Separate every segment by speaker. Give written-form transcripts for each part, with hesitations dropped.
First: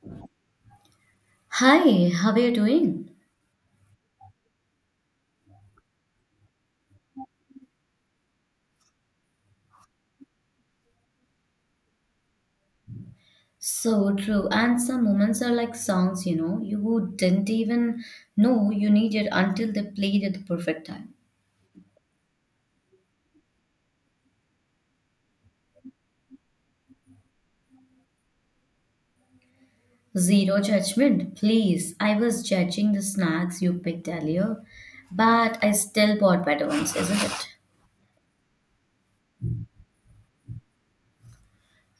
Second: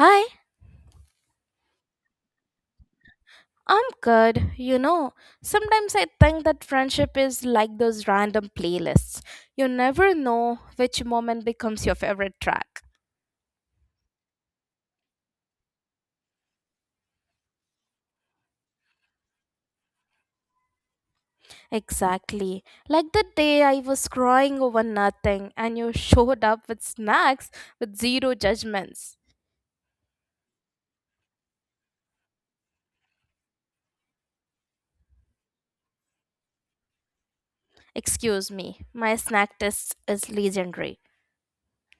Speaker 1: Hi,
Speaker 2: Hi, how are you doing?
Speaker 1: I'm good. You know, sometimes I think that friendship is like those random playlists. You never know which moment becomes your favorite track.
Speaker 2: So true. And some moments are like songs, you know, you didn't even know you needed until they played at the perfect time.
Speaker 1: Exactly. Like the day I was crying over nothing and you showed up with snacks with zero judgments.
Speaker 2: Zero judgment, please. I was judging the snacks you picked earlier, but I still bought better ones, isn't it?
Speaker 1: Excuse me, my snack test is legendary.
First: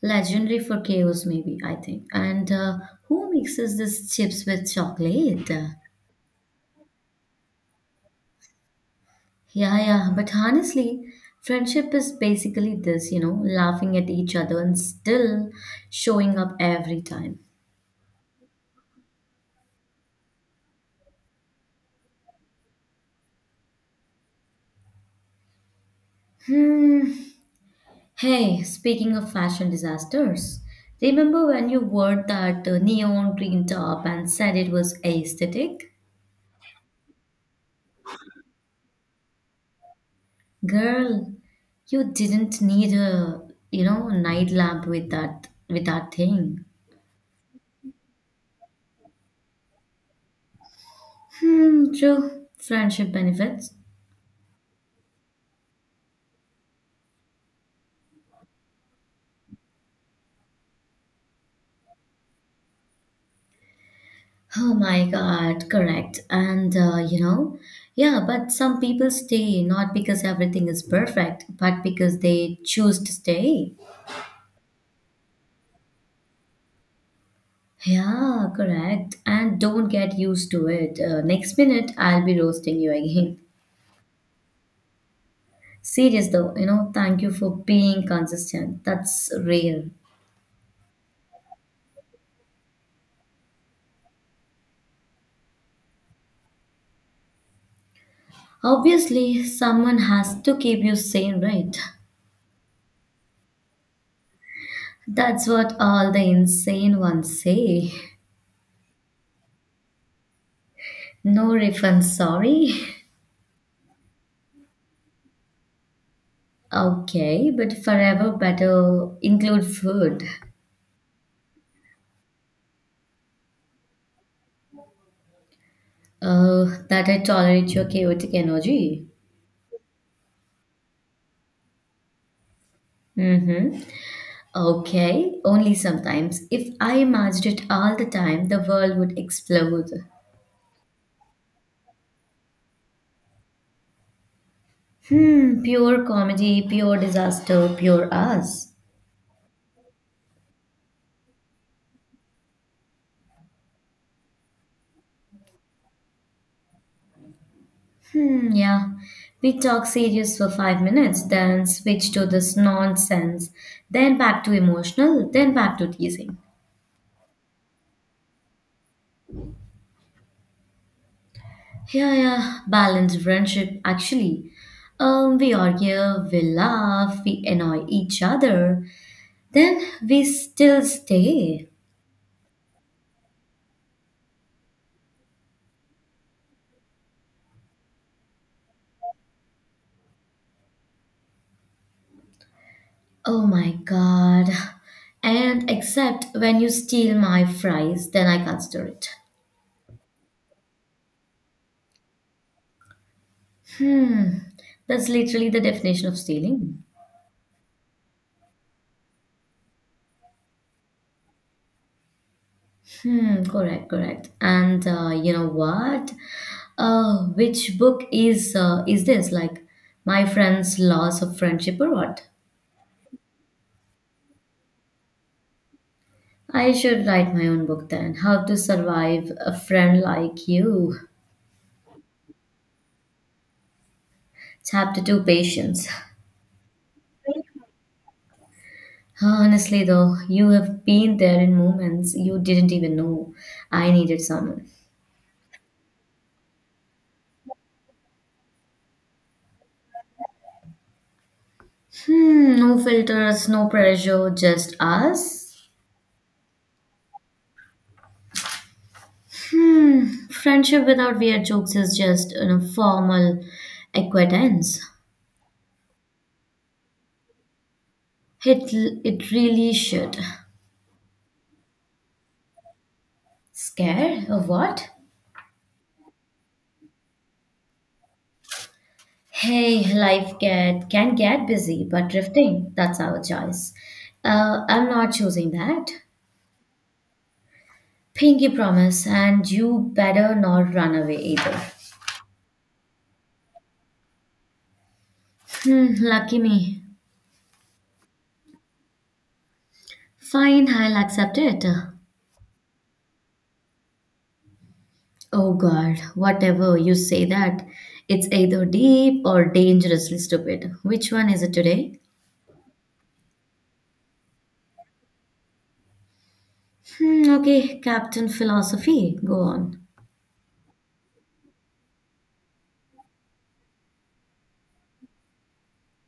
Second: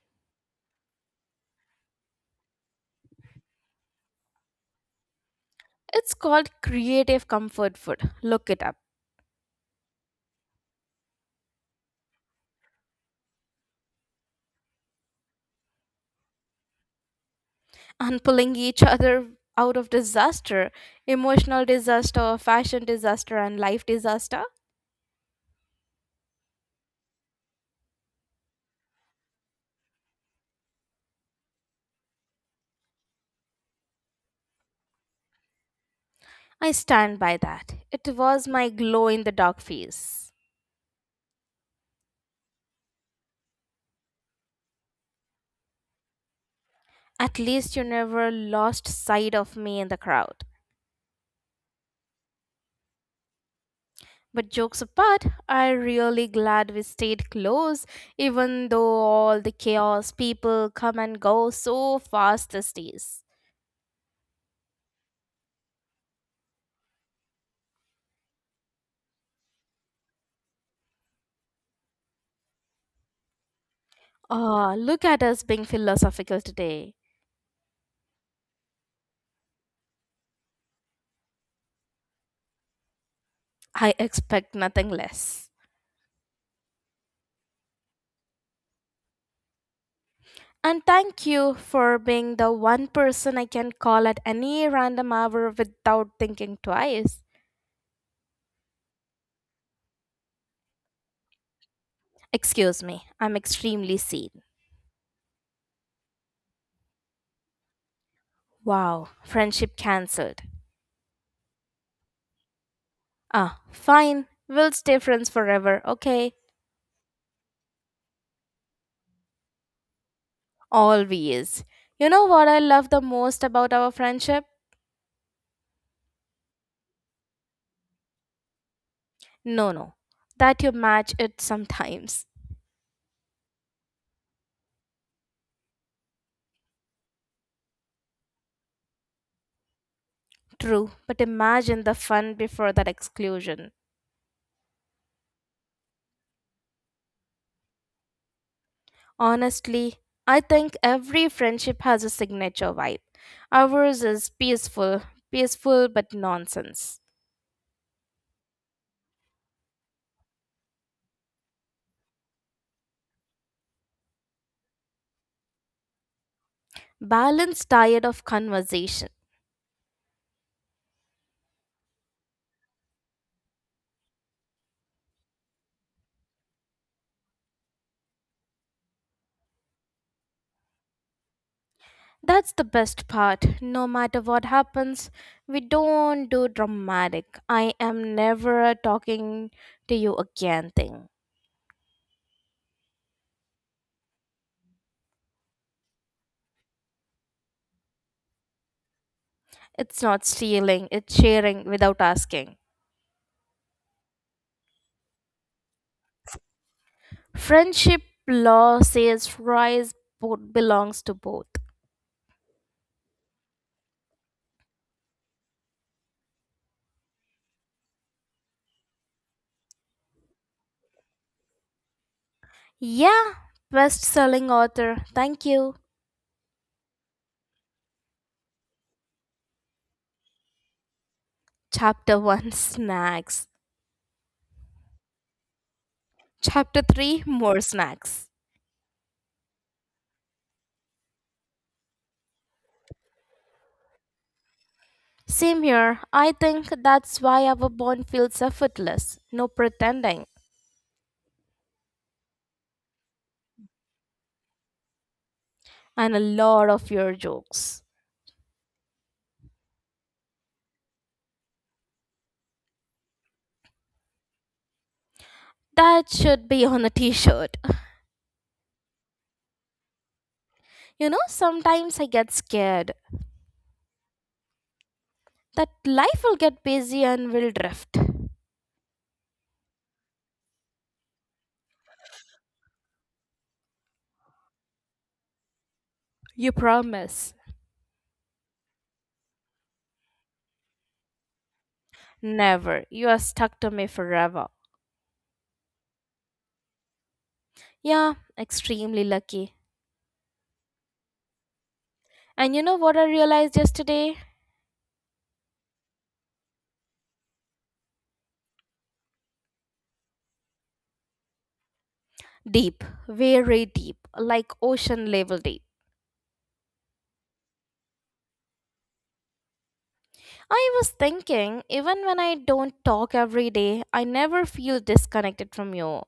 Speaker 2: Legendary for chaos, maybe, I think. And Who mixes this chips with chocolate?
Speaker 1: It's called creative comfort food. Look it up.
Speaker 2: Yeah, yeah. But honestly, friendship is basically this, you know, laughing at each other and still showing up every time.
Speaker 1: And pulling each other out of disaster, emotional disaster, fashion disaster, and life disaster.
Speaker 2: Hmm. Hey, speaking of fashion disasters, remember when you wore that neon green top and said it was aesthetic?
Speaker 1: I stand by that, it was my glow in the dark phase.
Speaker 2: Girl, you didn't need a, you know, night lamp with that thing.
Speaker 1: At least you never lost sight of me in the crowd.
Speaker 2: Hmm, true. Friendship benefits.
Speaker 1: But jokes apart, I really glad we stayed close even though all the chaos, people come and go so fast these days.
Speaker 2: Oh my God, correct. And You know, yeah, but some people stay not because everything is perfect, but because they choose to stay.
Speaker 1: Ah, look at us being philosophical today.
Speaker 2: Yeah, correct. And don't get used to it. Next minute, I'll be roasting you again.
Speaker 1: I expect nothing less.
Speaker 2: Serious though, you know, thank you for being consistent. That's real.
Speaker 1: And thank you for being the one person I can call at any random hour without thinking twice.
Speaker 2: Obviously, someone has to keep you sane, right?
Speaker 1: Excuse me, I'm extremely seen.
Speaker 2: That's what all the insane ones say.
Speaker 1: Wow, friendship cancelled.
Speaker 2: No refund, sorry.
Speaker 1: Ah, fine, we'll stay friends forever, okay?
Speaker 2: Okay, but forever better include food.
Speaker 1: Always. You know what I love the most about our friendship?
Speaker 2: That I tolerate your chaotic energy.
Speaker 1: No, no, that you match it sometimes.
Speaker 2: Mm-hmm. Okay, only sometimes. If I imagined it all the time, the world would explode.
Speaker 1: True, but imagine the fun before that exclusion.
Speaker 2: Hmm, pure comedy, pure disaster, pure us.
Speaker 1: Honestly, I think every friendship has a signature vibe. Ours is peaceful, peaceful but nonsense.
Speaker 2: Hmm, yeah. We talk serious for 5 minutes, then switch to this nonsense, then back to emotional, then back to teasing.
Speaker 1: Balance tired of conversation.
Speaker 2: Yeah, yeah, balance friendship. Actually, we argue, we laugh, we annoy each other, then we still stay.
Speaker 1: That's the best part. No matter what happens, we don't do dramatic. I am never talking to you again thing.
Speaker 2: Oh my god. And except when you steal my fries, then I consider it.
Speaker 1: It's not stealing, it's sharing without asking.
Speaker 2: That's literally the definition of stealing.
Speaker 1: Friendship law says rise belongs to both.
Speaker 2: Hmm, correct, correct. And You know what? Which book is this? Like my friend's loss of friendship or what?
Speaker 1: Yeah, best selling author. Thank you.
Speaker 2: I should write my own book then. How to Survive a Friend Like You.
Speaker 1: Chapter 1, snacks.
Speaker 2: Chapter 2 Patience.
Speaker 1: Chapter 3, more snacks.
Speaker 2: Honestly, though, you have been there in moments you didn't even know I needed someone.
Speaker 1: Same here. I think that's why our bond feels effortless. No pretending.
Speaker 2: Hmm, no filters, no pressure, just us.
Speaker 1: And a lot of your jokes.
Speaker 2: Friendship without weird jokes is just a formal acquaintance.
Speaker 1: That should be on a t shirt.
Speaker 2: It, it really should.
Speaker 1: You know, sometimes I get scared
Speaker 2: Scared of what?
Speaker 1: that life will get busy and will drift.
Speaker 2: Hey, life get can get busy, but drifting, that's our choice. I'm not choosing that.
Speaker 1: You promise.
Speaker 2: Pinky promise, and you better not run away either.
Speaker 1: Never. You are stuck to me forever.
Speaker 2: Hmm, lucky me.
Speaker 1: Yeah, extremely lucky.
Speaker 2: Fine, I'll accept it.
Speaker 1: And you know what I realized yesterday?
Speaker 2: Oh God, whatever you say that, it's either deep or dangerously stupid. Which one is it today?
Speaker 1: Deep, very deep, like ocean level deep.
Speaker 2: Hmm, okay, Captain Philosophy, go on.
Speaker 1: I was thinking, even when I don't talk every day, I never feel disconnected from you.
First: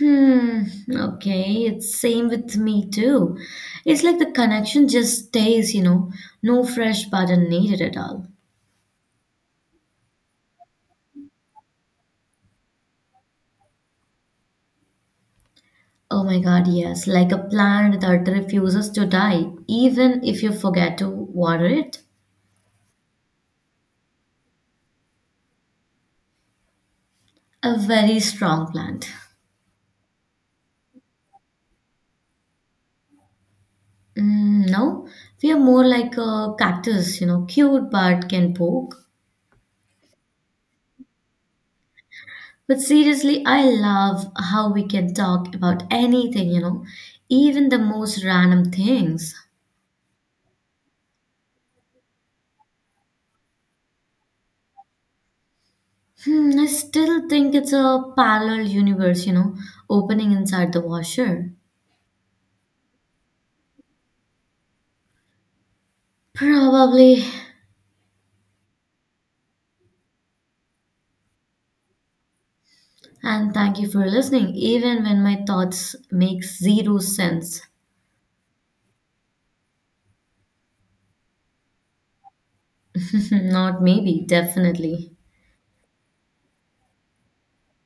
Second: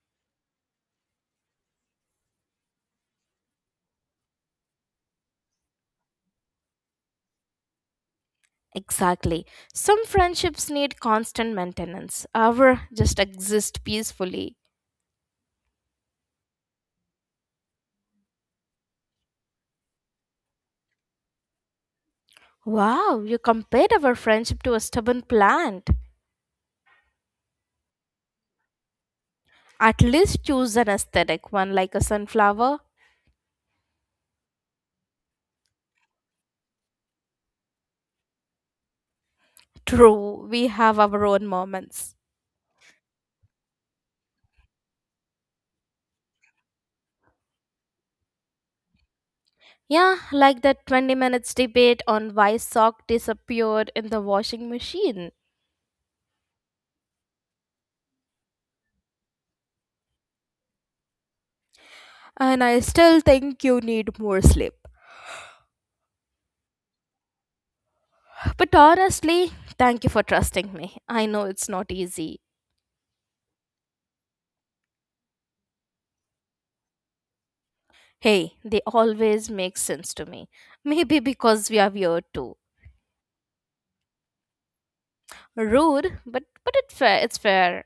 Speaker 2: Hmm, okay, it's same with me too. It's like the connection just stays, you know, no fresh button needed at all.
Speaker 1: Exactly. Some friendships need constant maintenance, ours just exist peacefully.
Speaker 2: Oh my God, yes, like a plant that refuses to die, even if you forget to water it.
Speaker 1: Wow, you compared our friendship to a stubborn plant.
Speaker 2: A very strong plant.
Speaker 1: At least choose an aesthetic one like a sunflower.
Speaker 2: Mm, no, we are more like a cactus, you know, cute but can poke.
Speaker 1: True, we have our own moments.
Speaker 2: But seriously, I love how we can talk about anything, you know, even the most random things.
Speaker 1: Yeah, like that 20 minutes debate on why sock disappeared in the washing machine.
Speaker 2: Hmm, I still think it's a parallel universe, you know, opening inside the washer.
Speaker 1: And I still think you need more sleep.
Speaker 2: Probably.
Speaker 1: But honestly, thank you for trusting me. I know it's not easy.
Speaker 2: And thank you for listening, even when my thoughts make zero sense.
Speaker 1: Hey, they always make sense to me. Maybe because we are weird too.
Speaker 2: Not maybe, definitely.
Speaker 1: Rude, but it fair, it's fair.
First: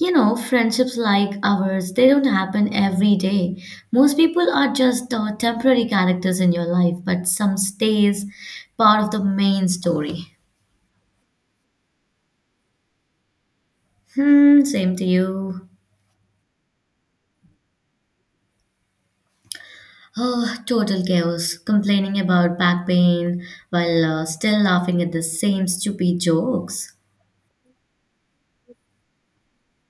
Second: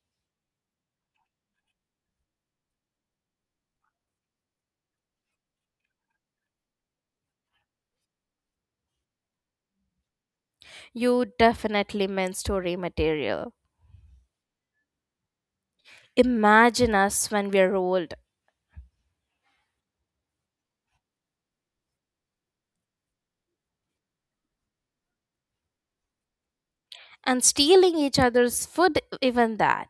Speaker 2: You know, friendships like ours, they don't happen every day. Most people are just temporary characters in your life, but some stays part of the main story.
Speaker 1: You definitely meant story material.
Speaker 2: Hmm, same to you.
Speaker 1: Imagine us when we're old
Speaker 2: Oh, total chaos, complaining about back pain while still laughing at the same stupid jokes.
Speaker 1: and stealing each other's food even that.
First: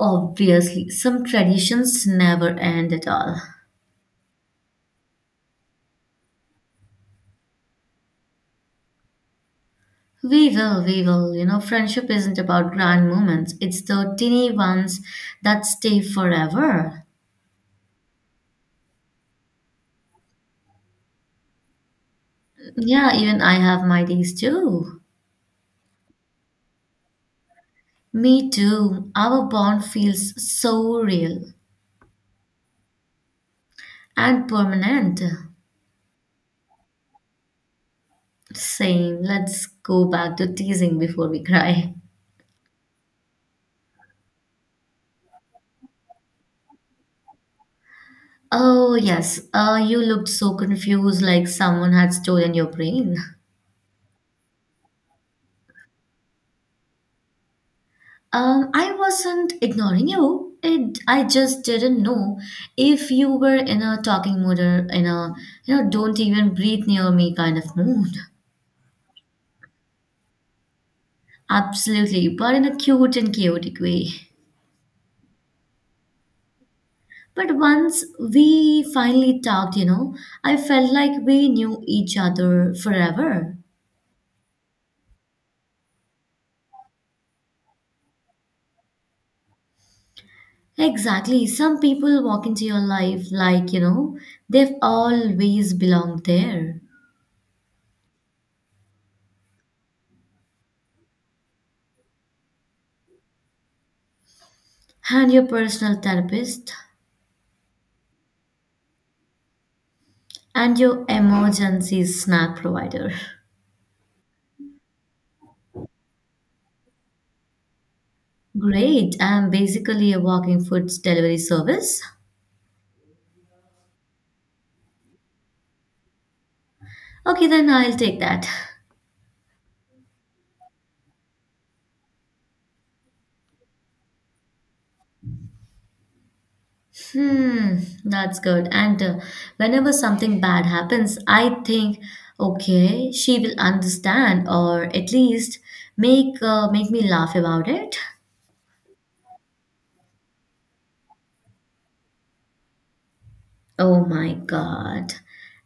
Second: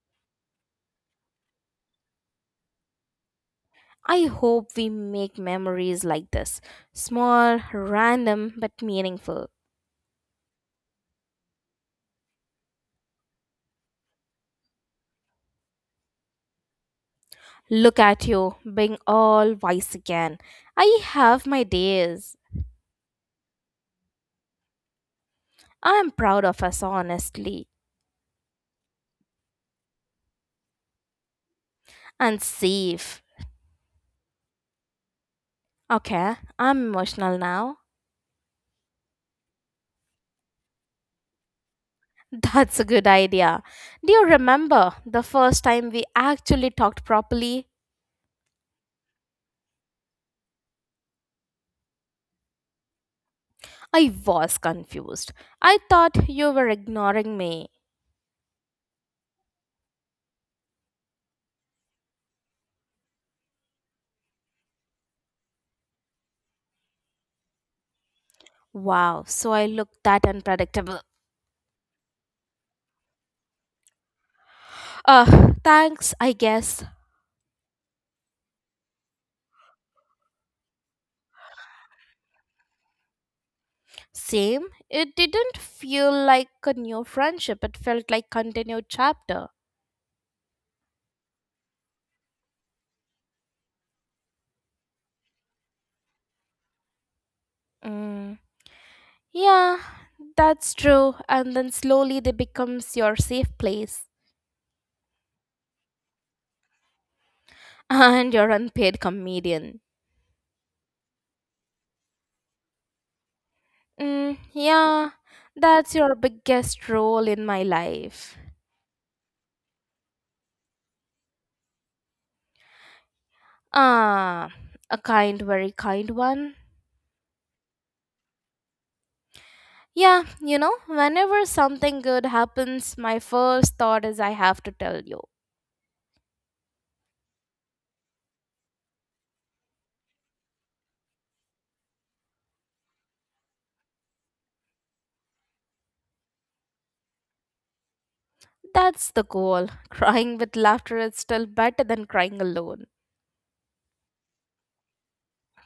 Speaker 2: Obviously, some traditions never end at all.
Speaker 1: I hope we make memories like this, small, random, but meaningful.
Speaker 2: We will, we will. You know, friendship isn't about grand moments, it's the teeny ones that stay forever.
Speaker 1: Look at you, being all wise again. I have my days.
Speaker 2: Yeah, even I have my days too.
Speaker 1: I'm proud of us, honestly.
Speaker 2: Me too. Our bond feels so real
Speaker 1: And safe.
Speaker 2: and permanent.
Speaker 1: Okay, I'm emotional now.
Speaker 2: Same. Let's go back to teasing before we cry.
Speaker 1: That's a good idea. Do you remember the first time we actually talked properly?
Speaker 2: Oh, yes. You looked so confused, like someone had stolen your brain.
Speaker 1: I was confused. I thought you were ignoring me.
Speaker 2: I wasn't ignoring you. I just didn't know if you were in a talking mood or in a, you know, don't even breathe near me kind of mood.
Speaker 1: Wow, so I look that unpredictable.
Speaker 2: Absolutely, but in a cute and chaotic way.
Speaker 1: Thanks, I guess.
Speaker 2: But once we finally talked, you know, I felt like we knew each other forever.
Speaker 1: Same. It didn't feel like a new friendship, it felt like continued chapter.
Speaker 2: Exactly. Some people walk into your life like, you know, they've always belonged there.
Speaker 1: Mm. Yeah, that's true. And then slowly they becomes your safe place,
Speaker 2: And your personal therapist
Speaker 1: and your unpaid comedian.
Speaker 2: and your emergency snack provider.
Speaker 1: Mm, yeah, that's your biggest role in my life.
Speaker 2: Great. I'm basically a walking food delivery service.
Speaker 1: Ah, a kind, very kind one.
Speaker 2: Okay, then I'll take that.
Speaker 1: Yeah, you know, whenever something good happens, my first thought is I have to tell you.
Speaker 2: Hmm, that's good. And Whenever something bad happens, I think, okay, she will understand or at least make me laugh about it.
Speaker 1: That's the goal. Crying with laughter is still better than crying alone.
Speaker 2: Oh my God.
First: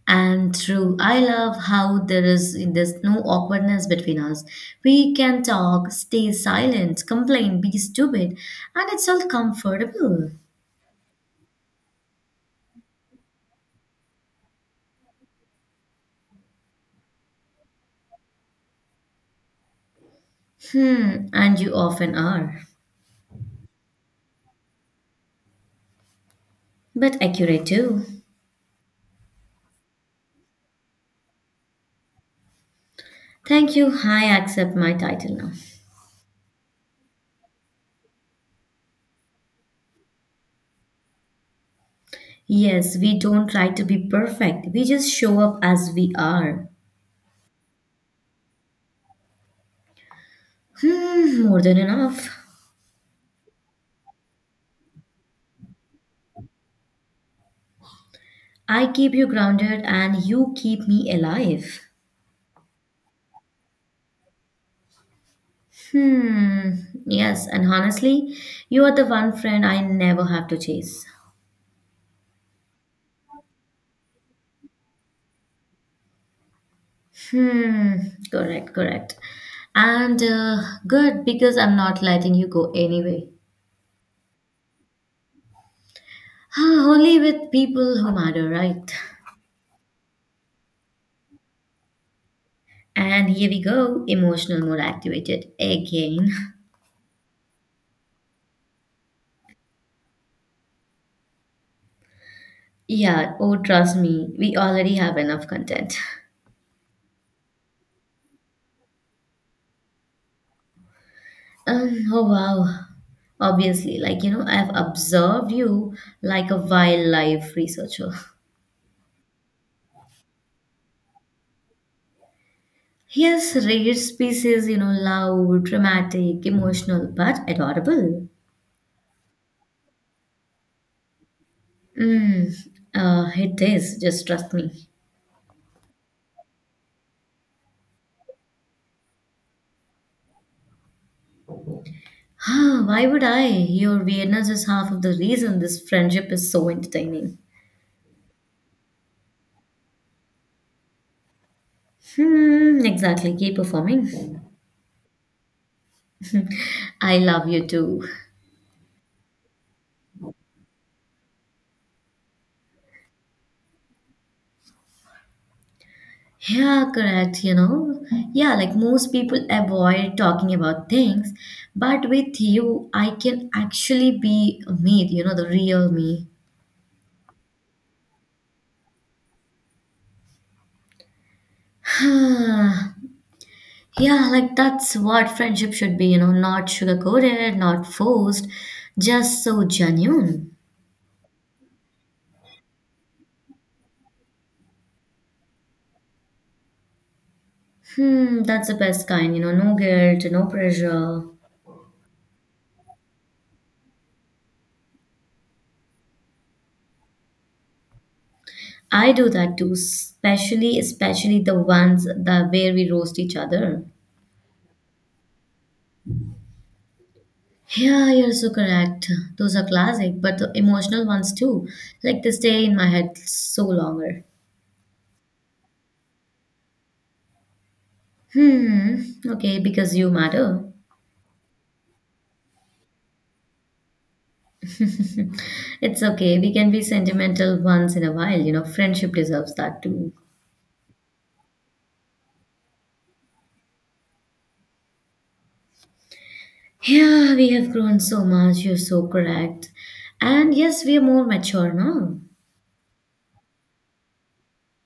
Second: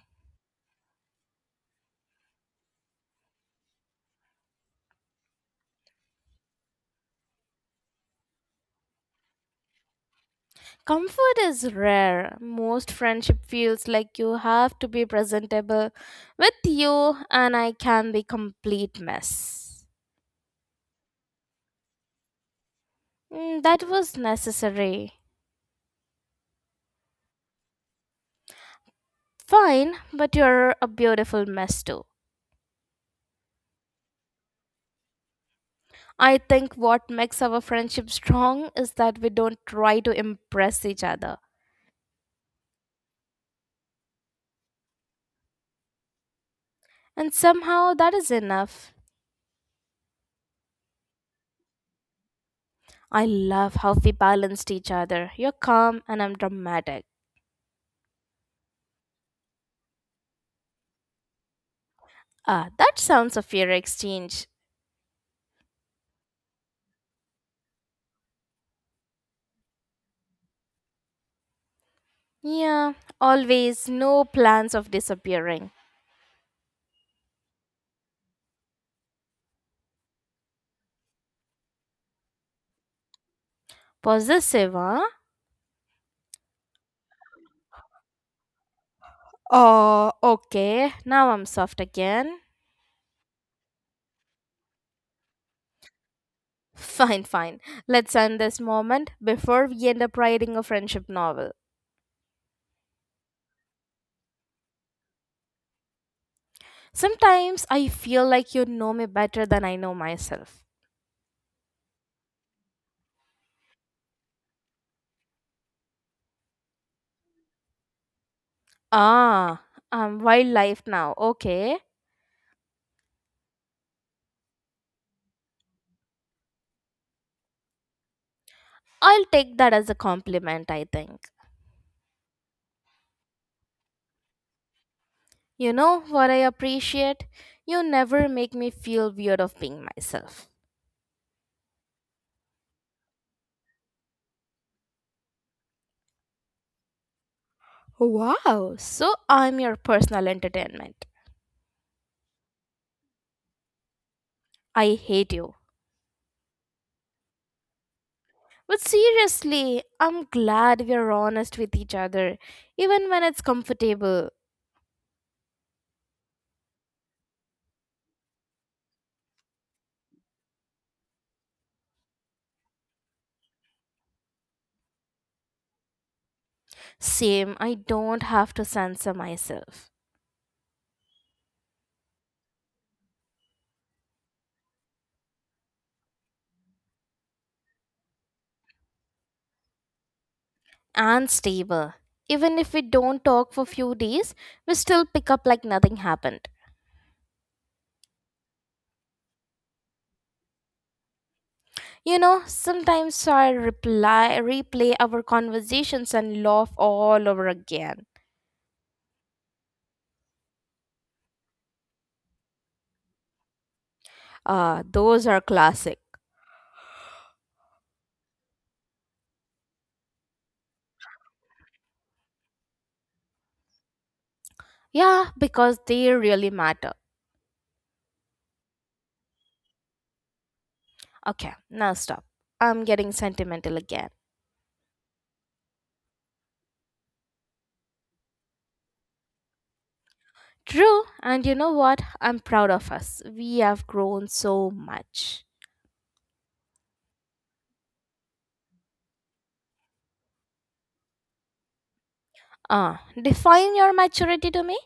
Speaker 2: And true, I love how there's no awkwardness between us. We can talk, stay silent, complain, be stupid, and it's all comfortable.
Speaker 1: Comfort is rare. Most friendship feels like you have to be presentable. With you, and I can be complete mess.
Speaker 2: Hmm, and you often are,
Speaker 1: Mm, that was necessary.
Speaker 2: but accurate too.
Speaker 1: Fine, but you're a beautiful mess too.
Speaker 2: Thank you. I accept my title now.
Speaker 1: I think what makes our friendship strong is that we don't try to impress each other.
Speaker 2: Yes, we don't try to be perfect. We just show up as we are.
Speaker 1: And somehow that is enough.
Speaker 2: Hmm, more than enough.
Speaker 1: I love how we balanced each other. You're calm and I'm dramatic.
Speaker 2: I keep you grounded and you keep me alive.
Speaker 1: Ah, that sounds a fair exchange.
Speaker 2: Hmm. Yes, and honestly, you are the one friend I never have to chase.
Speaker 1: Yeah, always no plans of disappearing.
Speaker 2: Hmm. Correct, correct. And Good because I'm not letting you go anyway.
Speaker 1: Possessive, huh?
Speaker 2: Ah, only with people who matter, right?
Speaker 1: Oh, okay. Now I'm soft again.
Speaker 2: And here we go, emotional mode activated again.
Speaker 1: Fine, fine. Let's end this moment before we end up writing a friendship novel.
Speaker 2: Yeah, oh, trust me, we already have enough content.
Speaker 1: Sometimes I feel like you know me better than I know myself.
Speaker 2: Oh, wow. Obviously, like, you know, I've observed you like a wildlife researcher.
Speaker 1: Ah, I'm wildlife now. Okay.
Speaker 2: Yes, rare species, you know, loud, dramatic, emotional, but adorable.
Speaker 1: I'll take that as a compliment, I think.
Speaker 2: Mm, it is, just trust me.
Speaker 1: You know what I appreciate? You never make me feel weird of being myself.
Speaker 2: Ah, why would I? Your weirdness is half of the reason this friendship is so entertaining.
Speaker 1: Wow, so I'm your personal entertainment.
Speaker 2: Hmm, exactly. Keep performing.
Speaker 1: I hate you.
Speaker 2: I love you too.
Speaker 1: But seriously, I'm glad we're honest with each other, even when it's comfortable.
Speaker 2: Yeah, correct, you know. Yeah, like most people avoid talking about things, but with you, I can actually be me, you know, the real me.
Speaker 1: Same, I don't have to censor myself.
Speaker 2: Yeah, like that's what friendship should be, you know, not sugar-coated, not forced, just so genuine.
Speaker 1: And stable. Even if we don't talk for few days, we still pick up like nothing happened.
Speaker 2: Hmm, that's the best kind, you know, no guilt, no pressure.
Speaker 1: You know, sometimes I reply, replay our conversations and laugh all over again.
Speaker 2: I do that too, especially the ones that where we roast each other.
Speaker 1: Those are classic.
Speaker 2: Yeah, you're so correct. Those are classic, but the emotional ones too. Like they stay in my head so longer.
Speaker 1: Yeah, because they really matter.
Speaker 2: Hmm, okay, because you matter.
Speaker 1: Okay, now stop. I'm getting sentimental again.
Speaker 2: It's okay. We can be sentimental once in a while, you know, friendship deserves that too.
Speaker 1: True, and you know what? I'm proud of us. We have grown so much.
Speaker 2: Yeah, we have grown so much. You're so correct. And yes, we are more mature now,
Speaker 1: Define your maturity to me?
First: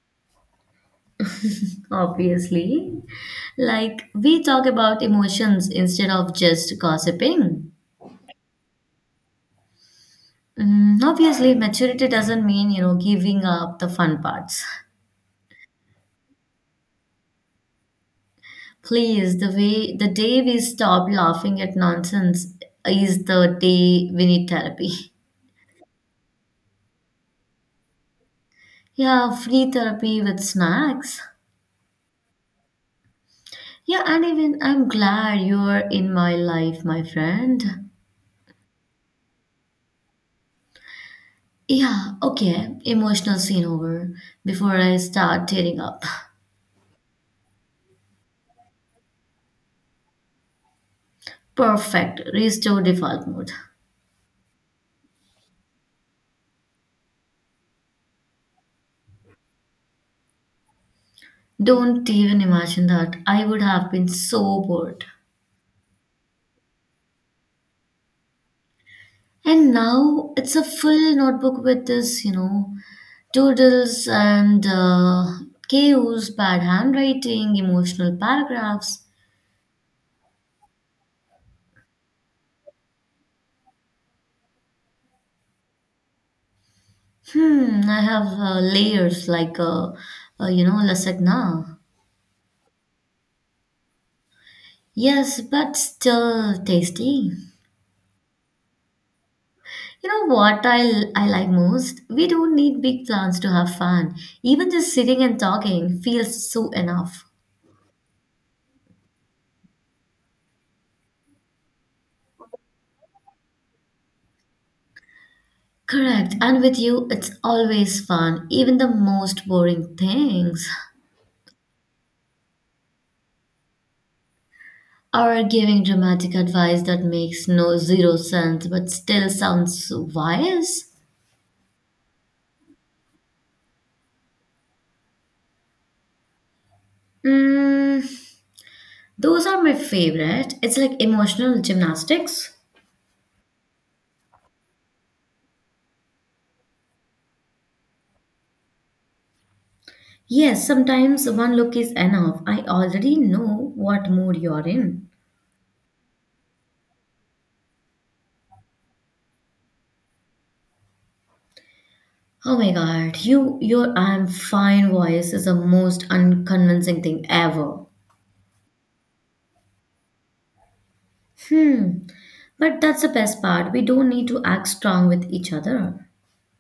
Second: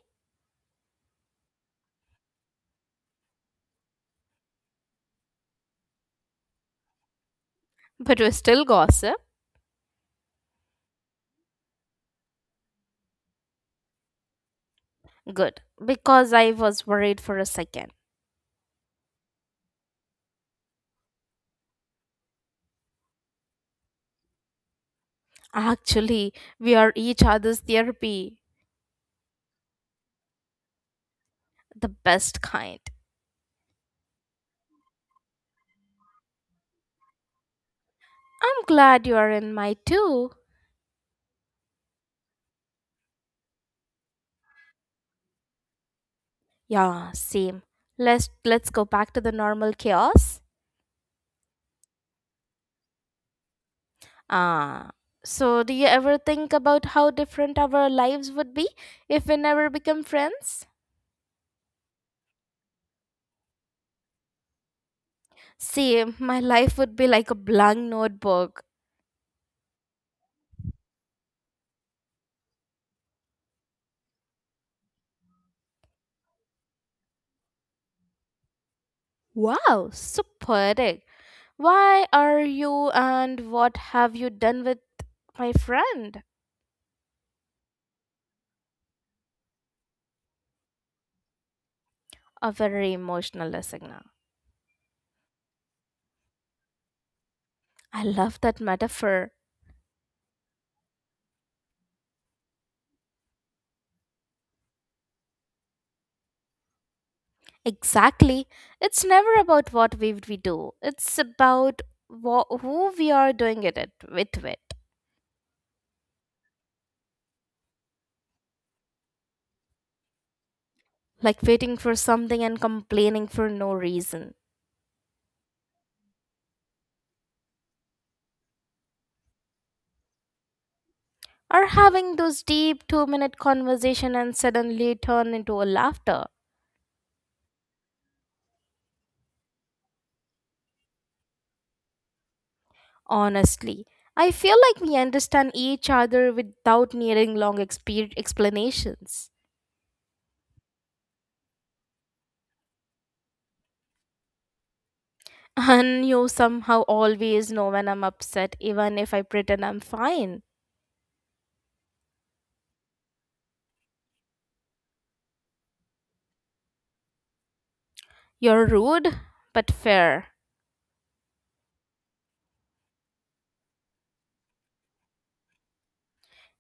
Speaker 2: obviously. Like, we talk about emotions instead of just gossiping.
Speaker 1: But we still gossip?
Speaker 2: Mm, obviously, maturity doesn't mean, you know, giving up the fun parts.
Speaker 1: Good, because I was worried for a second.
Speaker 2: Please, the day we stop laughing at nonsense is the day we need therapy.
Speaker 1: Actually, we are each other's therapy.
Speaker 2: Yeah, free therapy with snacks.
Speaker 1: The best kind.
Speaker 2: Yeah, and even I'm glad you're in my life, my friend.
Speaker 1: I'm glad you are in my too.
Speaker 2: Yeah, okay. Emotional scene over before I start tearing up.
Speaker 1: Yeah, same. Let's go back to the normal chaos.
Speaker 2: Perfect. Restore default mode.
Speaker 1: Ah. So do you ever think about how different our lives would be if we never become friends?
Speaker 2: Don't even imagine that. I would have been so bored.
Speaker 1: Same, my life would be like a blank notebook.
Speaker 2: And now it's a full notebook with this, you know, doodles and chaos, bad handwriting, emotional paragraphs.
Speaker 1: Wow, so poetic. Why are you and what have you done with my friend?
Speaker 2: I have layers like you know, lasagna.
Speaker 1: A very emotional listener.
Speaker 2: Yes, but still tasty.
Speaker 1: I love that metaphor.
Speaker 2: You know what I like most? We don't need big plans to have fun. Even just sitting and talking feels so enough.
Speaker 1: Exactly. It's never about what we do. It's about wha who we are doing it at, with.
Speaker 2: Correct. And with you, it's always fun, even the most boring things.
Speaker 1: Like waiting for something and complaining for no reason.
Speaker 2: Or giving dramatic advice that makes no zero sense but still sounds so wise.
Speaker 1: Or having those deep 2 minute conversation and suddenly turn into a laughter.
Speaker 2: Mm, those are my favorite. It's like emotional gymnastics.
Speaker 1: Honestly, I feel like we understand each other without needing long explanations.
Speaker 2: Yes, sometimes one look is enough. I already know what mood you're in.
Speaker 1: And you somehow always know when I'm upset, even if I pretend I'm fine.
Speaker 2: Oh my God, your I'm fine voice is the most unconvincing thing ever.
Speaker 1: You're rude, but fair.
Speaker 2: Hmm. But that's the best part. We don't need to act strong with each other.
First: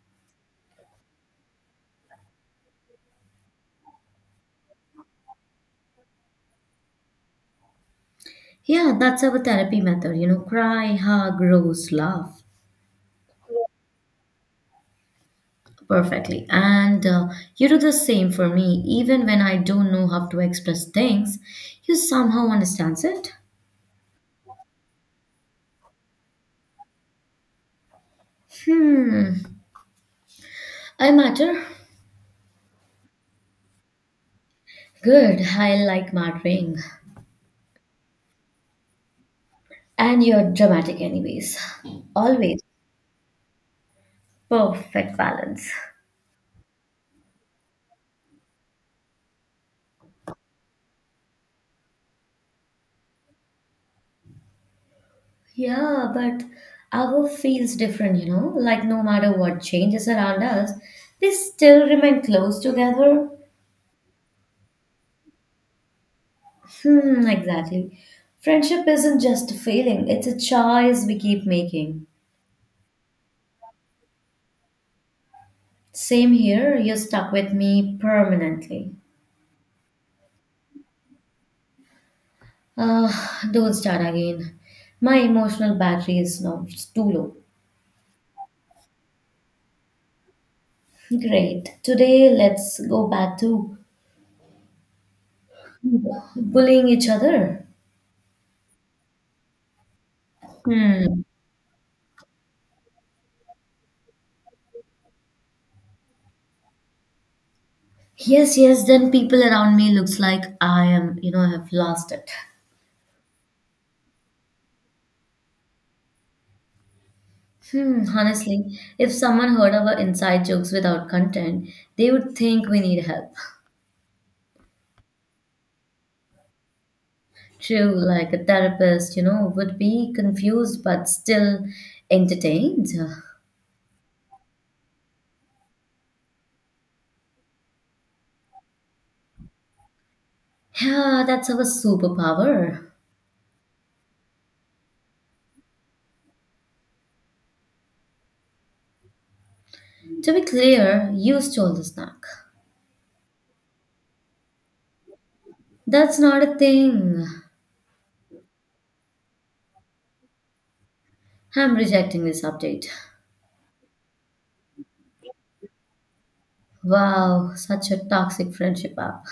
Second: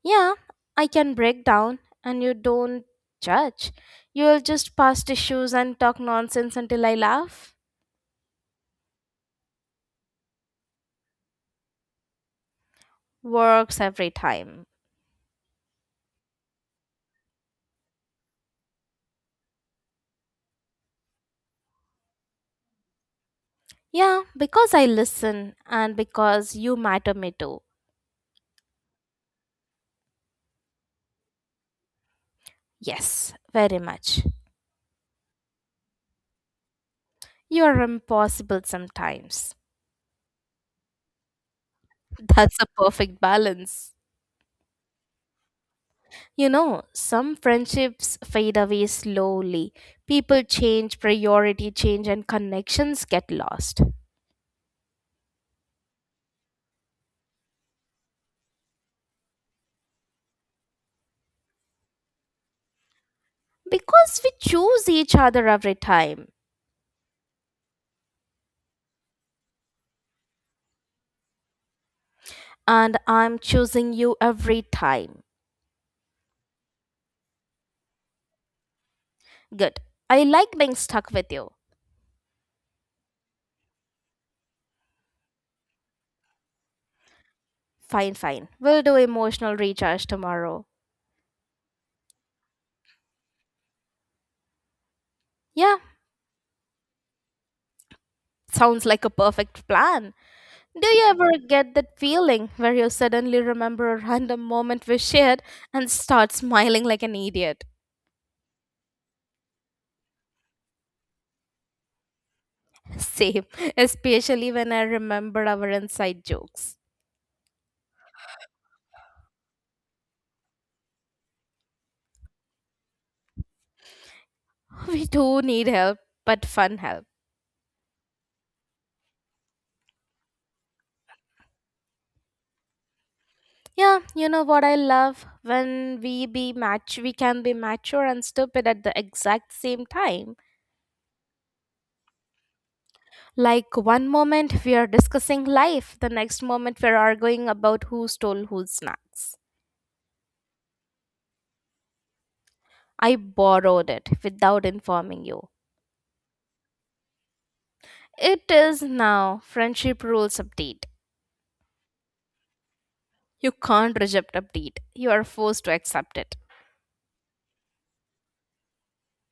Speaker 1: Yeah, I can break down and you don't judge. You'll just pass tissues and talk nonsense until I laugh.
Speaker 2: Yeah, that's our therapy method, you know, cry, hug, roast, laugh.
Speaker 1: Works every time.
Speaker 2: Perfectly. And You do the same for me. Even when I don't know how to express things, you somehow understands it.
Speaker 1: Yeah, because I listen and because you matter me too.
Speaker 2: Hmm. I matter.
Speaker 1: Yes, very much.
Speaker 2: Good. I like mattering.
Speaker 1: You are impossible sometimes.
Speaker 2: And you're dramatic anyways.
Speaker 1: That's
Speaker 2: Always.
Speaker 1: a perfect balance.
Speaker 2: Perfect balance.
Speaker 1: You know, some friendships fade away slowly. People change, priority change, and connections get lost.
Speaker 2: Yeah, but our feels different, you know? Like no matter what changes around us, they still remain close together.
Speaker 1: Because we choose each other every time.
Speaker 2: Hmm, exactly. Friendship isn't just a feeling, it's a choice we keep making.
Speaker 1: And I'm choosing you every time.
Speaker 2: Same here, you're stuck with me permanently.
Speaker 1: Good. I like being stuck with you.
Speaker 2: Uh, don't start again. My emotional battery is now it's too low.
Speaker 1: Fine, fine. We'll do emotional recharge tomorrow.
Speaker 2: Great. Today, let's go back to
Speaker 1: Yeah,
Speaker 2: bullying each other.
Speaker 1: sounds like a perfect plan. Do you
Speaker 2: Hmm.
Speaker 1: ever get that feeling where you suddenly remember a random moment we shared and start smiling like an idiot?
Speaker 2: Yes, yes, then people around me looks like I am, you know, have lost it.
Speaker 1: Same, especially when I remember our inside jokes.
Speaker 2: Hmm, honestly, if someone heard our inside jokes without content, they would think we need help.
Speaker 1: We do need help, but fun help.
Speaker 2: True, like a therapist, you know, would be confused but still entertained.
Speaker 1: Yeah, you know what I love when we can be mature and stupid at the exact same time.
Speaker 2: Yeah, that's our superpower.
Speaker 1: Like one moment we are discussing life, the next moment we're arguing about who stole whose snacks.
Speaker 2: To be clear, you stole the snack.
Speaker 1: I borrowed it without informing you.
Speaker 2: That's not a thing.
Speaker 1: It is now friendship rules update.
Speaker 2: I'm rejecting this update.
Speaker 1: You can't reject update. You are forced to accept it.
Speaker 2: Wow, such a toxic friendship app.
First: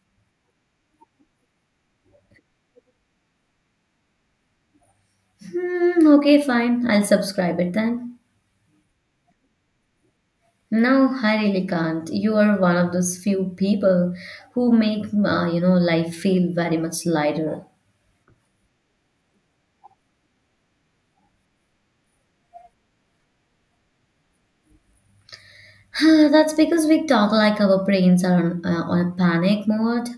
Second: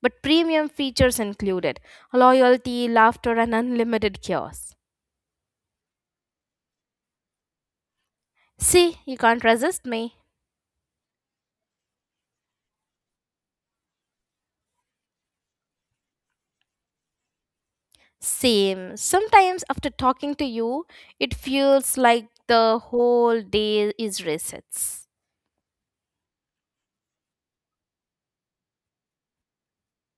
Speaker 1: But premium features included loyalty, laughter and unlimited chaos.
Speaker 2: Hmm, okay, fine. I'll subscribe it then.
Speaker 1: See, you can't resist me.
Speaker 2: No, I really can't. You are one of those few people who make you know life feel very much lighter.
Speaker 1: Same. Sometimes after talking to you, it feels like the whole day is resets.
Speaker 2: That's because we talk like our brains are on a panic mode.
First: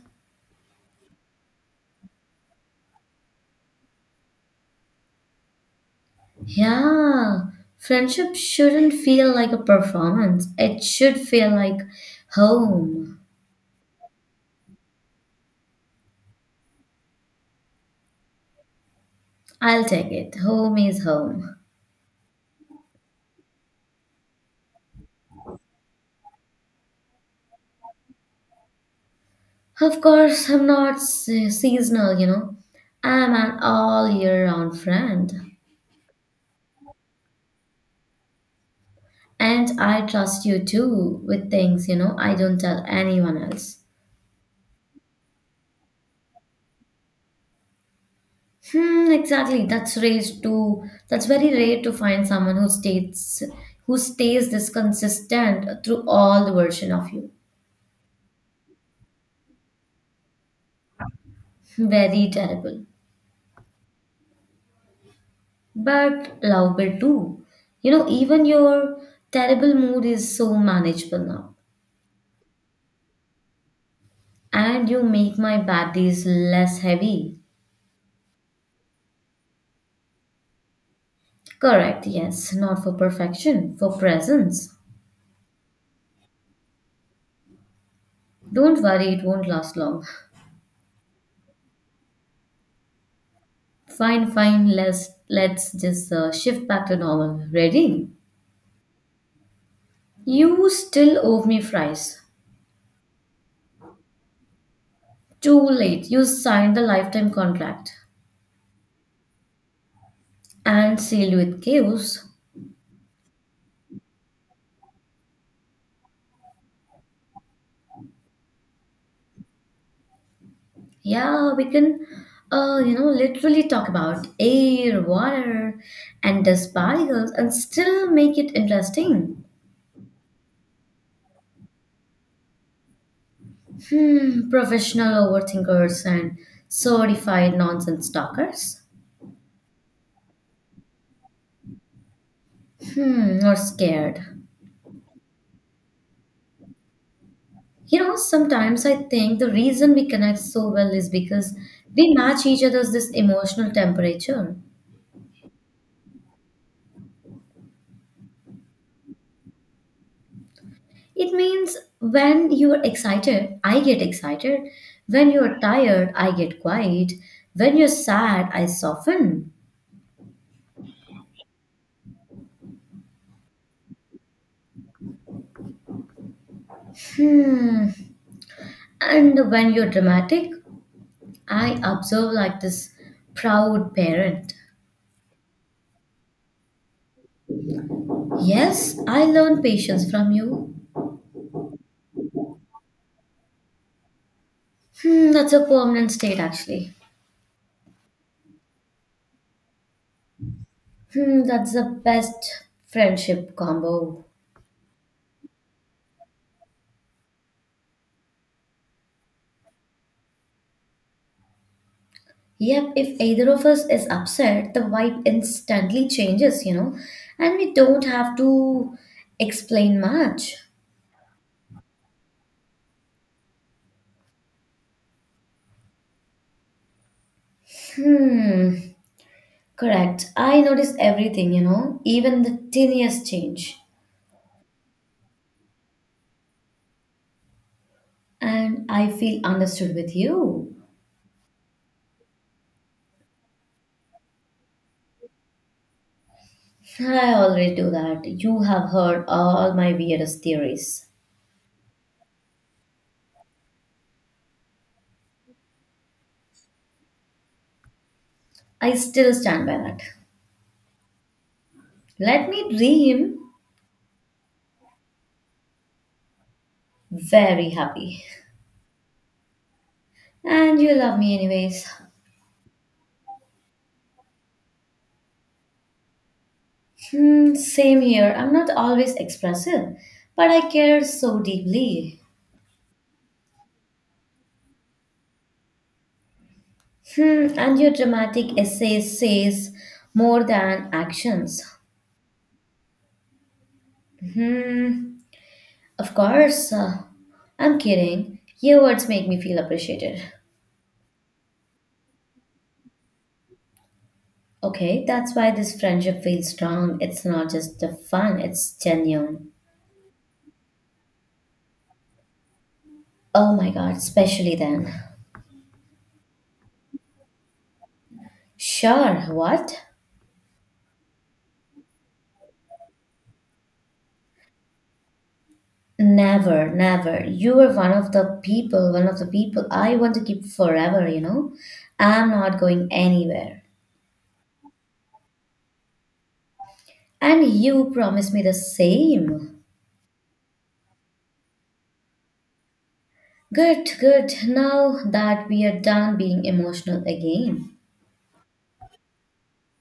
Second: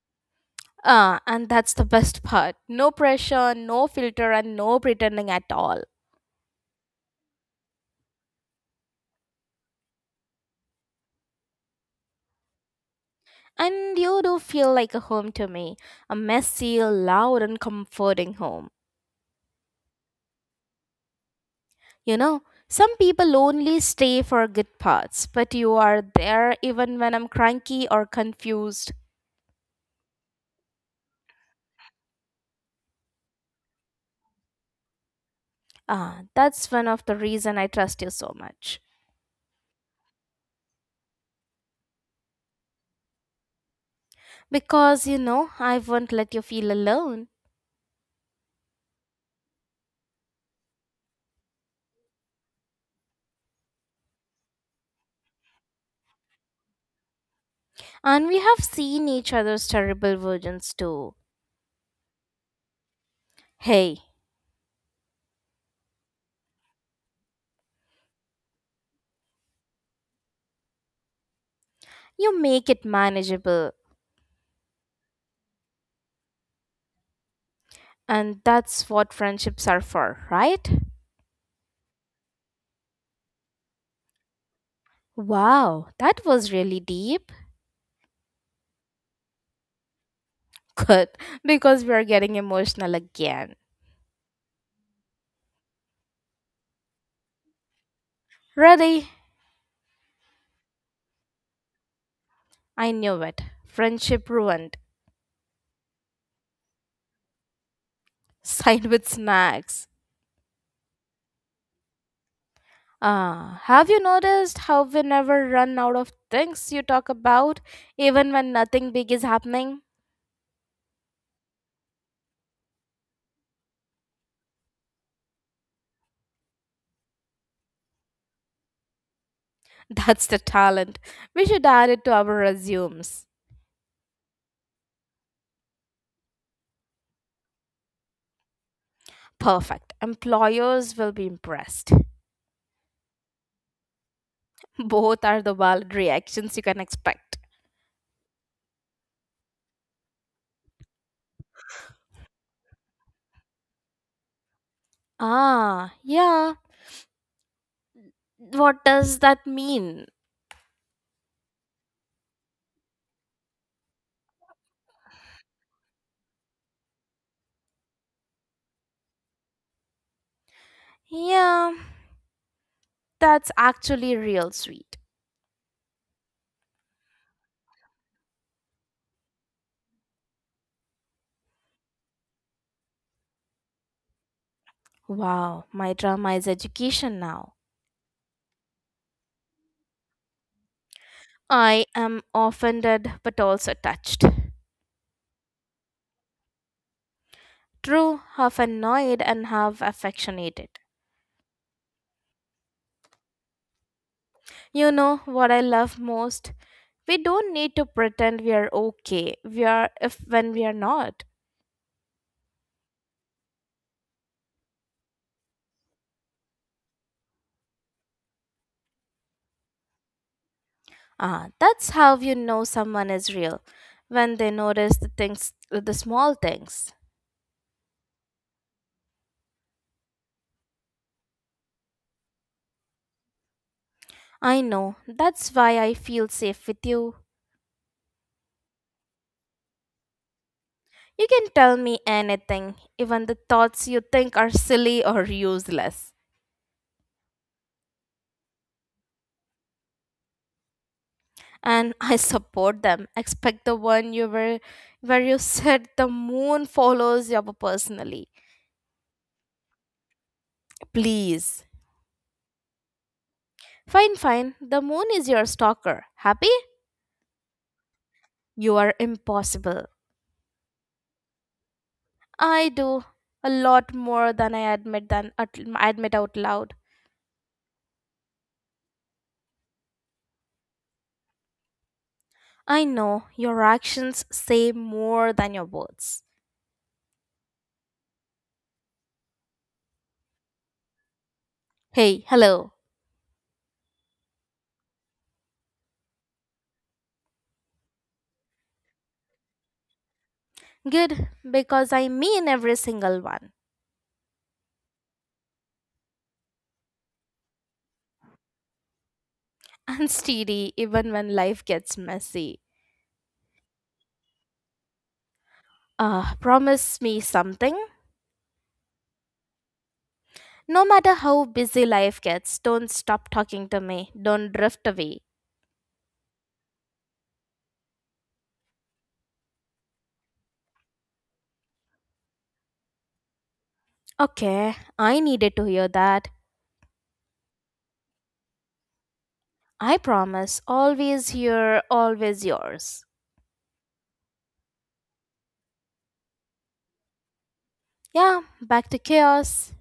Speaker 1: Ah, and that's the best part. No pressure, no filter, and no pretending at all.
Speaker 2: Yeah, friendship shouldn't feel like a performance. It should feel like home.
Speaker 1: And you do feel like a home to me. A messy, loud, and comforting home.
Speaker 2: I'll take it. Home is home.
Speaker 1: You know, some people only stay for good parts, but you are there even when I'm cranky or confused.
Speaker 2: Of course, I'm not seasonal, you know. I'm an all year round friend.
Speaker 1: Ah, that's one of the reason I trust you so much.
Speaker 2: And I trust you too with things, you know, I don't tell anyone else.
Speaker 1: Because, you know, I won't let you feel alone.
Speaker 2: Hmm, exactly. That's very rare to find someone who stays this consistent through all the version of you.
Speaker 1: And we have seen each other's terrible versions too.
Speaker 2: Very terrible.
Speaker 1: Hey,
Speaker 2: But lovable too. You know, even your terrible mood is so manageable now.
Speaker 1: you make it manageable.
Speaker 2: And you make my bad days less heavy.
Speaker 1: And that's what friendships are for, right?
Speaker 2: Correct, yes. Not for perfection, for presence.
Speaker 1: Wow, that was really deep.
Speaker 2: Don't worry, it won't last long.
Speaker 1: Good, because we are getting emotional again.
Speaker 2: Fine, fine. Let's just shift back to normal. Ready?
Speaker 1: Ready?
Speaker 2: You still owe me fries.
Speaker 1: I knew it. Friendship ruined.
Speaker 2: Too late. You signed the lifetime contract
Speaker 1: Signed with snacks.
Speaker 2: and sealed with chaos.
Speaker 1: Ah, have you noticed how we never run out of things you talk about, even when nothing big is happening?
Speaker 2: Yeah, we can, you know, literally talk about air, water, and dust particles, and still make it interesting.
Speaker 1: That's the talent. We should add it to our resumes.
Speaker 2: Hmm, professional overthinkers and certified nonsense talkers.
Speaker 1: Perfect. Employers will be impressed.
Speaker 2: Hmm, or scared.
Speaker 1: Both are the valid reactions you can expect.
Speaker 2: You know, sometimes I think the reason we connect so well is because we match each other's this emotional temperature.
Speaker 1: Ah, yeah. What does that mean?
Speaker 2: It means when you're excited, I get excited. When you're tired, I get quiet. When you're sad, I soften.
Speaker 1: Yeah, that's actually real sweet.
Speaker 2: Hmm. And when you're dramatic, I observe like this proud parent.
Speaker 1: Wow, my drama is education now.
Speaker 2: Yes, I learn patience from you.
Speaker 1: I am offended but also touched.
Speaker 2: Hmm, that's a permanent state actually.
Speaker 1: True, half annoyed and half affectionated.
Speaker 2: Hmm, that's the best friendship combo.
Speaker 1: You know what I love most? We don't need to pretend we are okay. We are if when we are not.
Speaker 2: Yep, if either of us is upset, the vibe instantly changes, you know, and we don't have to explain much.
Speaker 1: Ah, that's how you know someone is real when they notice the small things.
Speaker 2: Hmm, correct. I notice everything, you know, even the tiniest change,
Speaker 1: I know. That's why I feel safe with you.
Speaker 2: and I feel understood with you.
Speaker 1: You can tell me anything, even the thoughts you think are silly or useless.
Speaker 2: I already do that. You have heard all my weirdest theories.
Speaker 1: And I support them. Expect the one you were where you said the moon follows you up personally.
Speaker 2: I still stand by that.
Speaker 1: Please.
Speaker 2: Let me dream
Speaker 1: Fine, fine. The moon is your stalker. Happy?
Speaker 2: very happy.
Speaker 1: You are impossible.
Speaker 2: And you love me anyways.
Speaker 1: I do a lot more than I admit than admit out loud.
Speaker 2: Hmm, same here. I'm not always expressive, but I care so deeply.
Speaker 1: I know your actions say more than your words.
Speaker 2: Hmm, and your dramatic essay says more than actions.
Speaker 1: Hey, hello.
Speaker 2: Hmm, of course. I'm kidding. Your words make me feel appreciated.
Speaker 1: Good, because I mean every single one.
Speaker 2: Okay, that's why this friendship feels strong. It's not just a fun, it's genuine.
Speaker 1: And steady, even when life gets messy.
Speaker 2: Oh my god, especially then.
Speaker 1: Ah, promise me something.
Speaker 2: Sure, what?
Speaker 1: No matter how busy life gets, don't stop talking to me. Don't drift away.
Speaker 2: Never, never. You are one of the people, one of the people I want to keep forever, you know. I'm not going anywhere.
Speaker 1: Okay, I needed to hear that.
Speaker 2: And you promised me the same.
Speaker 1: I promise, always here, always yours.
Speaker 2: Good, good. Now that we are done being emotional again,
Speaker 1: Yeah, back to chaos.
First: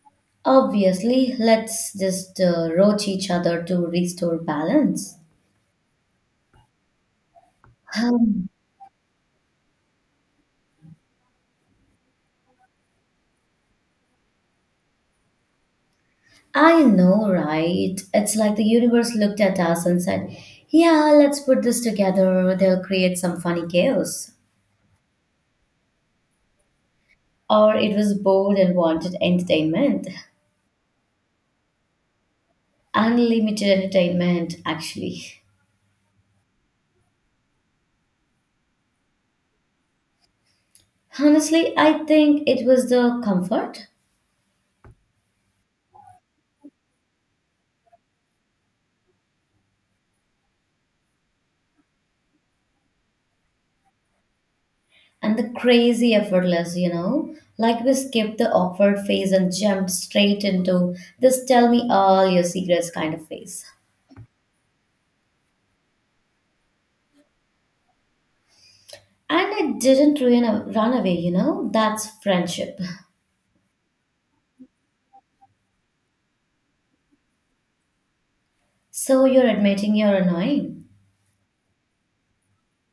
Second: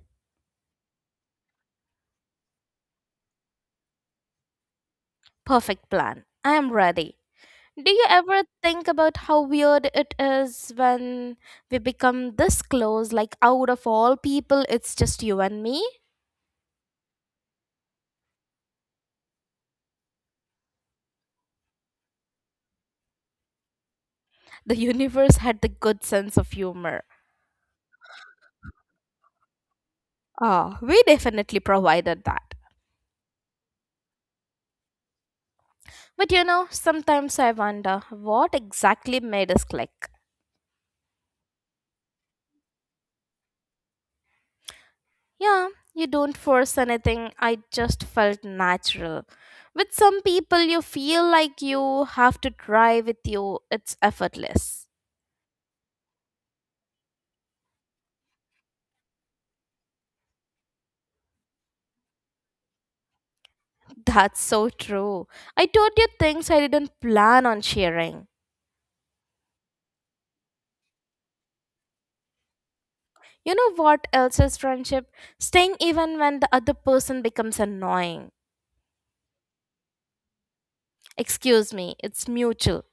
Speaker 2: obviously, let's just roach each other to restore balance.
Speaker 1: Perfect plan. I am ready. Do you ever
Speaker 2: Um,
Speaker 1: think about how weird it is when we become this close? Like, out of all people, it's just you and me?
Speaker 2: I know, right? It's like the universe looked at us and said, yeah, let's put this together. They'll create some funny chaos.
Speaker 1: The universe had the good sense of humor.
Speaker 2: Or it was bored and wanted entertainment.
Speaker 1: Ah, we definitely provided that.
Speaker 2: Unlimited entertainment, actually.
Speaker 1: But you know, sometimes I wonder what exactly made us click.
Speaker 2: Honestly, I think it was the comfort
Speaker 1: Yeah, you don't force anything. I just felt natural. With some people, you feel like you have to try with you. It's effortless.
Speaker 2: and the crazy effortless, you know. Like we skipped the awkward phase and jumped straight into this tell me all your secrets kind of phase.
Speaker 1: That's so true. I told you things I didn't plan on sharing.
Speaker 2: And it didn't ruin a run away, you know. That's friendship.
Speaker 1: You know what else is friendship? Staying even when the other person becomes annoying.
Speaker 2: So you're admitting you're annoying.
Speaker 1: Excuse me, it's mutual.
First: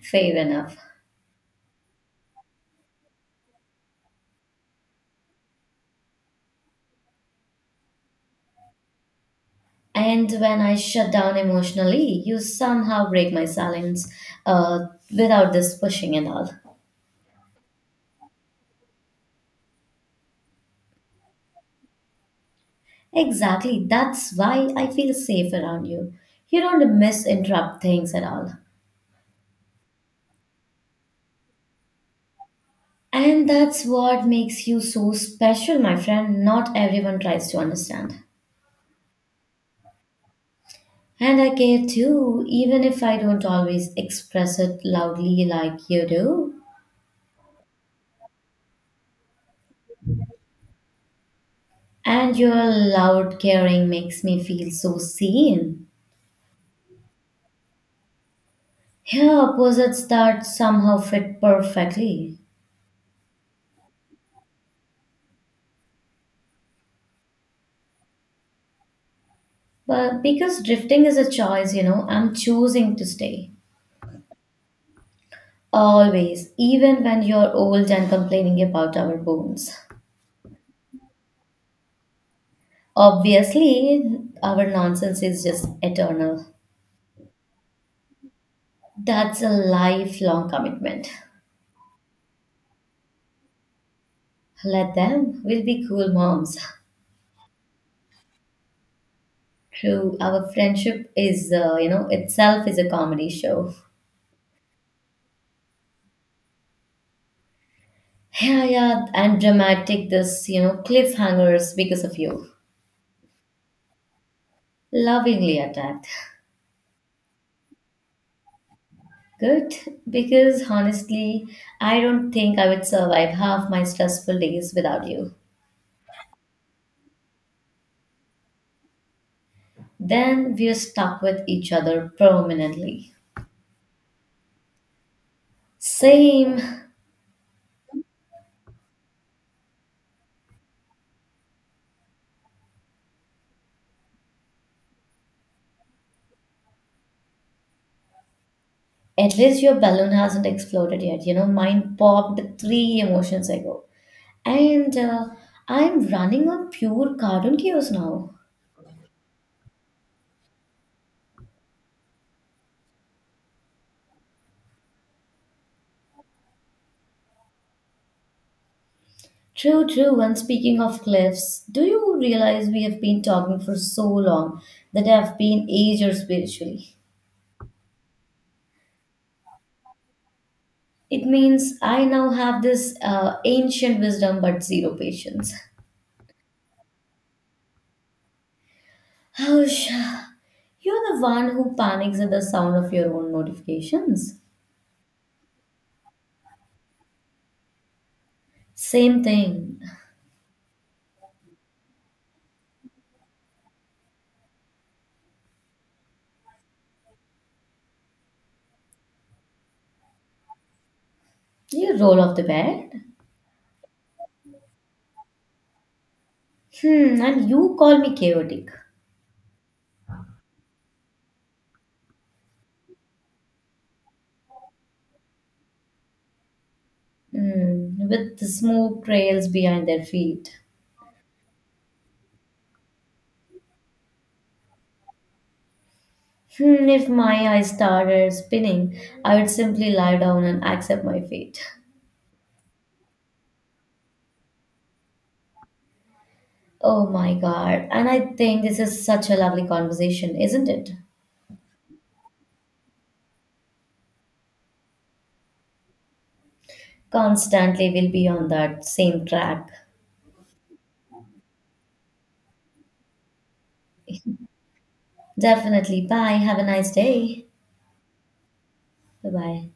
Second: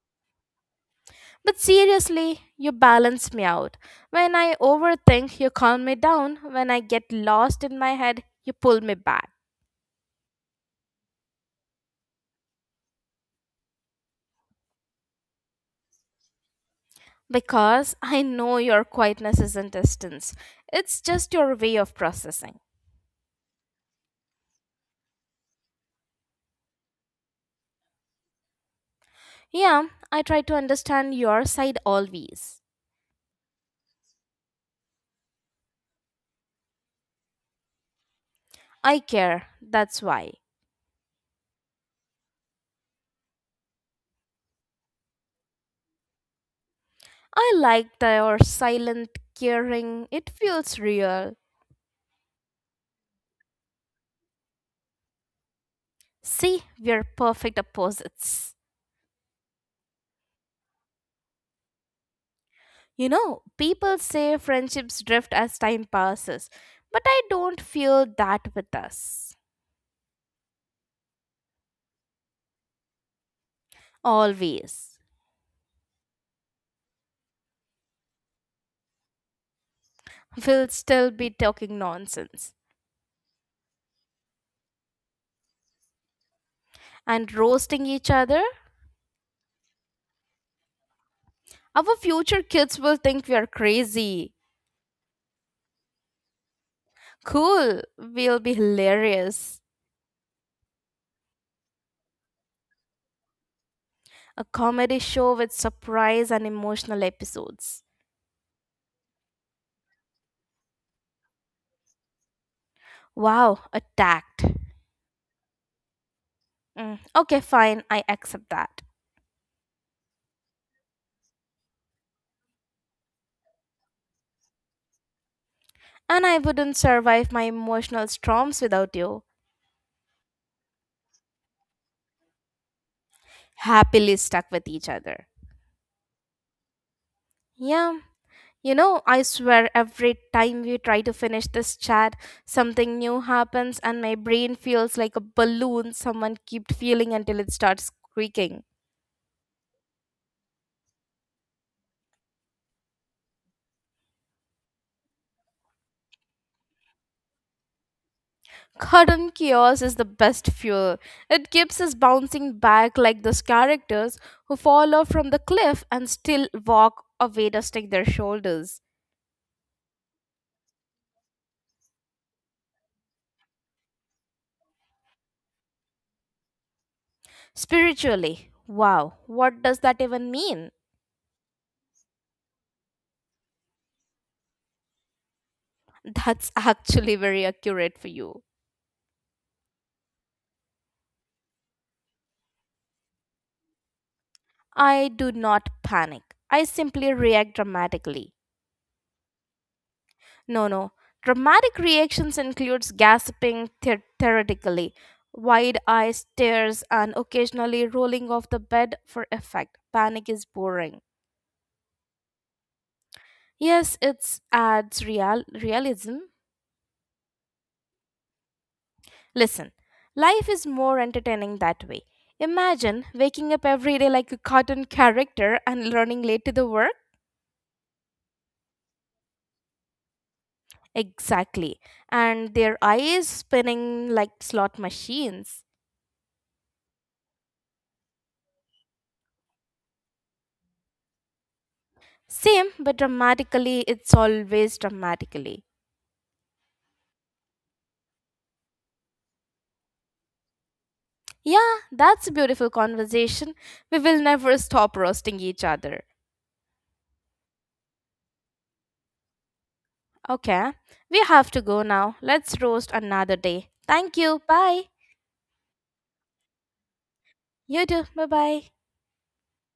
Speaker 2: Fair enough.
Speaker 1: But seriously, you balance me out. When I overthink, you calm me down. When I get lost in my head, you pull me back.
Speaker 2: And when I shut down emotionally, you somehow break my silence uh, without this pushing and all.
Speaker 1: Because I know your quietness isn't distance, it's just your way of processing.
Speaker 2: Exactly. That's why I feel safe around you. You don't misinterrupt things at all.
Speaker 1: Yeah, I try to understand your side always.
Speaker 2: And that's what makes you so special, my friend. Not everyone tries to understand.
Speaker 1: I care, that's why.
Speaker 2: And I care too, even if I don't always express it loudly like you do.
Speaker 1: I like your silent caring, it feels real.
Speaker 2: And your loud caring makes me feel so seen.
Speaker 1: See, we're perfect opposites.
Speaker 2: Here, opposites that somehow fit perfectly.
Speaker 1: You know, people say friendships drift as time passes, but I don't feel that with us.
Speaker 2: But because drifting is a choice, you know, I'm choosing to stay.
Speaker 1: Always.
Speaker 2: Always, even when you're old and complaining about our bones.
Speaker 1: We'll still be talking nonsense
Speaker 2: Obviously, our nonsense is just eternal.
Speaker 1: and roasting each other.
Speaker 2: That's a lifelong commitment.
Speaker 1: Our future kids will think we are crazy.
Speaker 2: Let them, we'll be cool moms.
Speaker 1: Cool, we'll be hilarious.
Speaker 2: True, our friendship is, you know, itself is a comedy show.
Speaker 1: A comedy show with surprise and emotional episodes.
Speaker 2: Yeah, yeah, and dramatic this, you know, cliffhangers because of you.
Speaker 1: Wow, attacked.
Speaker 2: Lovingly attacked.
Speaker 1: Mm, okay, fine, I accept that.
Speaker 2: Good, because honestly, I don't think I would survive half my stressful days without you.
Speaker 1: And I wouldn't survive my emotional storms without you.
Speaker 2: Then we're stuck with each other permanently.
Speaker 1: Happily stuck with each other.
Speaker 2: Same.
Speaker 1: Yeah, you know, I swear every time we try to finish this chat, something new happens and my brain feels like a balloon someone kept feeling until it starts squeaking.
Speaker 2: At least your balloon hasn't exploded yet. You know, mine popped three emotions ago. And I'm running on pure cartoon cues now.
Speaker 1: Cotton chaos is the best fuel. It keeps us bouncing back like those characters who fall off from the cliff and still walk away dusting their shoulders.
Speaker 2: True, true. And speaking of cliffs, do you realize we have been talking for so long that I've been aged spiritually?
Speaker 1: Spiritually, wow, what does that even mean?
Speaker 2: It means I now have this ancient wisdom but zero patience.
Speaker 1: That's actually very accurate for you.
Speaker 2: Hush, you're the one who panics at the sound of your own notifications.
Speaker 1: I do not panic. I simply react dramatically.
Speaker 2: Same thing.
Speaker 1: No, no. Dramatic reactions includes gasping theoretically, wide eye stares, and occasionally rolling off the bed for effect. Panic is boring.
Speaker 2: You roll off the bed.
Speaker 1: Yes, it adds real realism.
Speaker 2: Hmm, and you call me chaotic.
Speaker 1: Listen, life is more entertaining that way. Imagine waking up every day like a cartoon character and running late to the work.
Speaker 2: Hmm, with the smoke trails behind their feet.
Speaker 1: Exactly. And their eyes spinning like slot machines.
Speaker 2: Hmm, if my eyes started spinning, I would simply lie down and accept my fate.
Speaker 1: Same, but dramatically, it's always dramatically.
Speaker 2: Oh my god, and I think this is such a lovely conversation, isn't it?
Speaker 1: Yeah, that's a beautiful conversation. We will never stop roasting each other.
Speaker 2: Constantly, we'll be on that same track.
Speaker 1: Okay, we have to go now. Let's roast another day. Thank you. Bye.
Speaker 2: Definitely. Bye. Have a nice day.
Speaker 1: You too. Bye bye.
Speaker 2: Bye bye.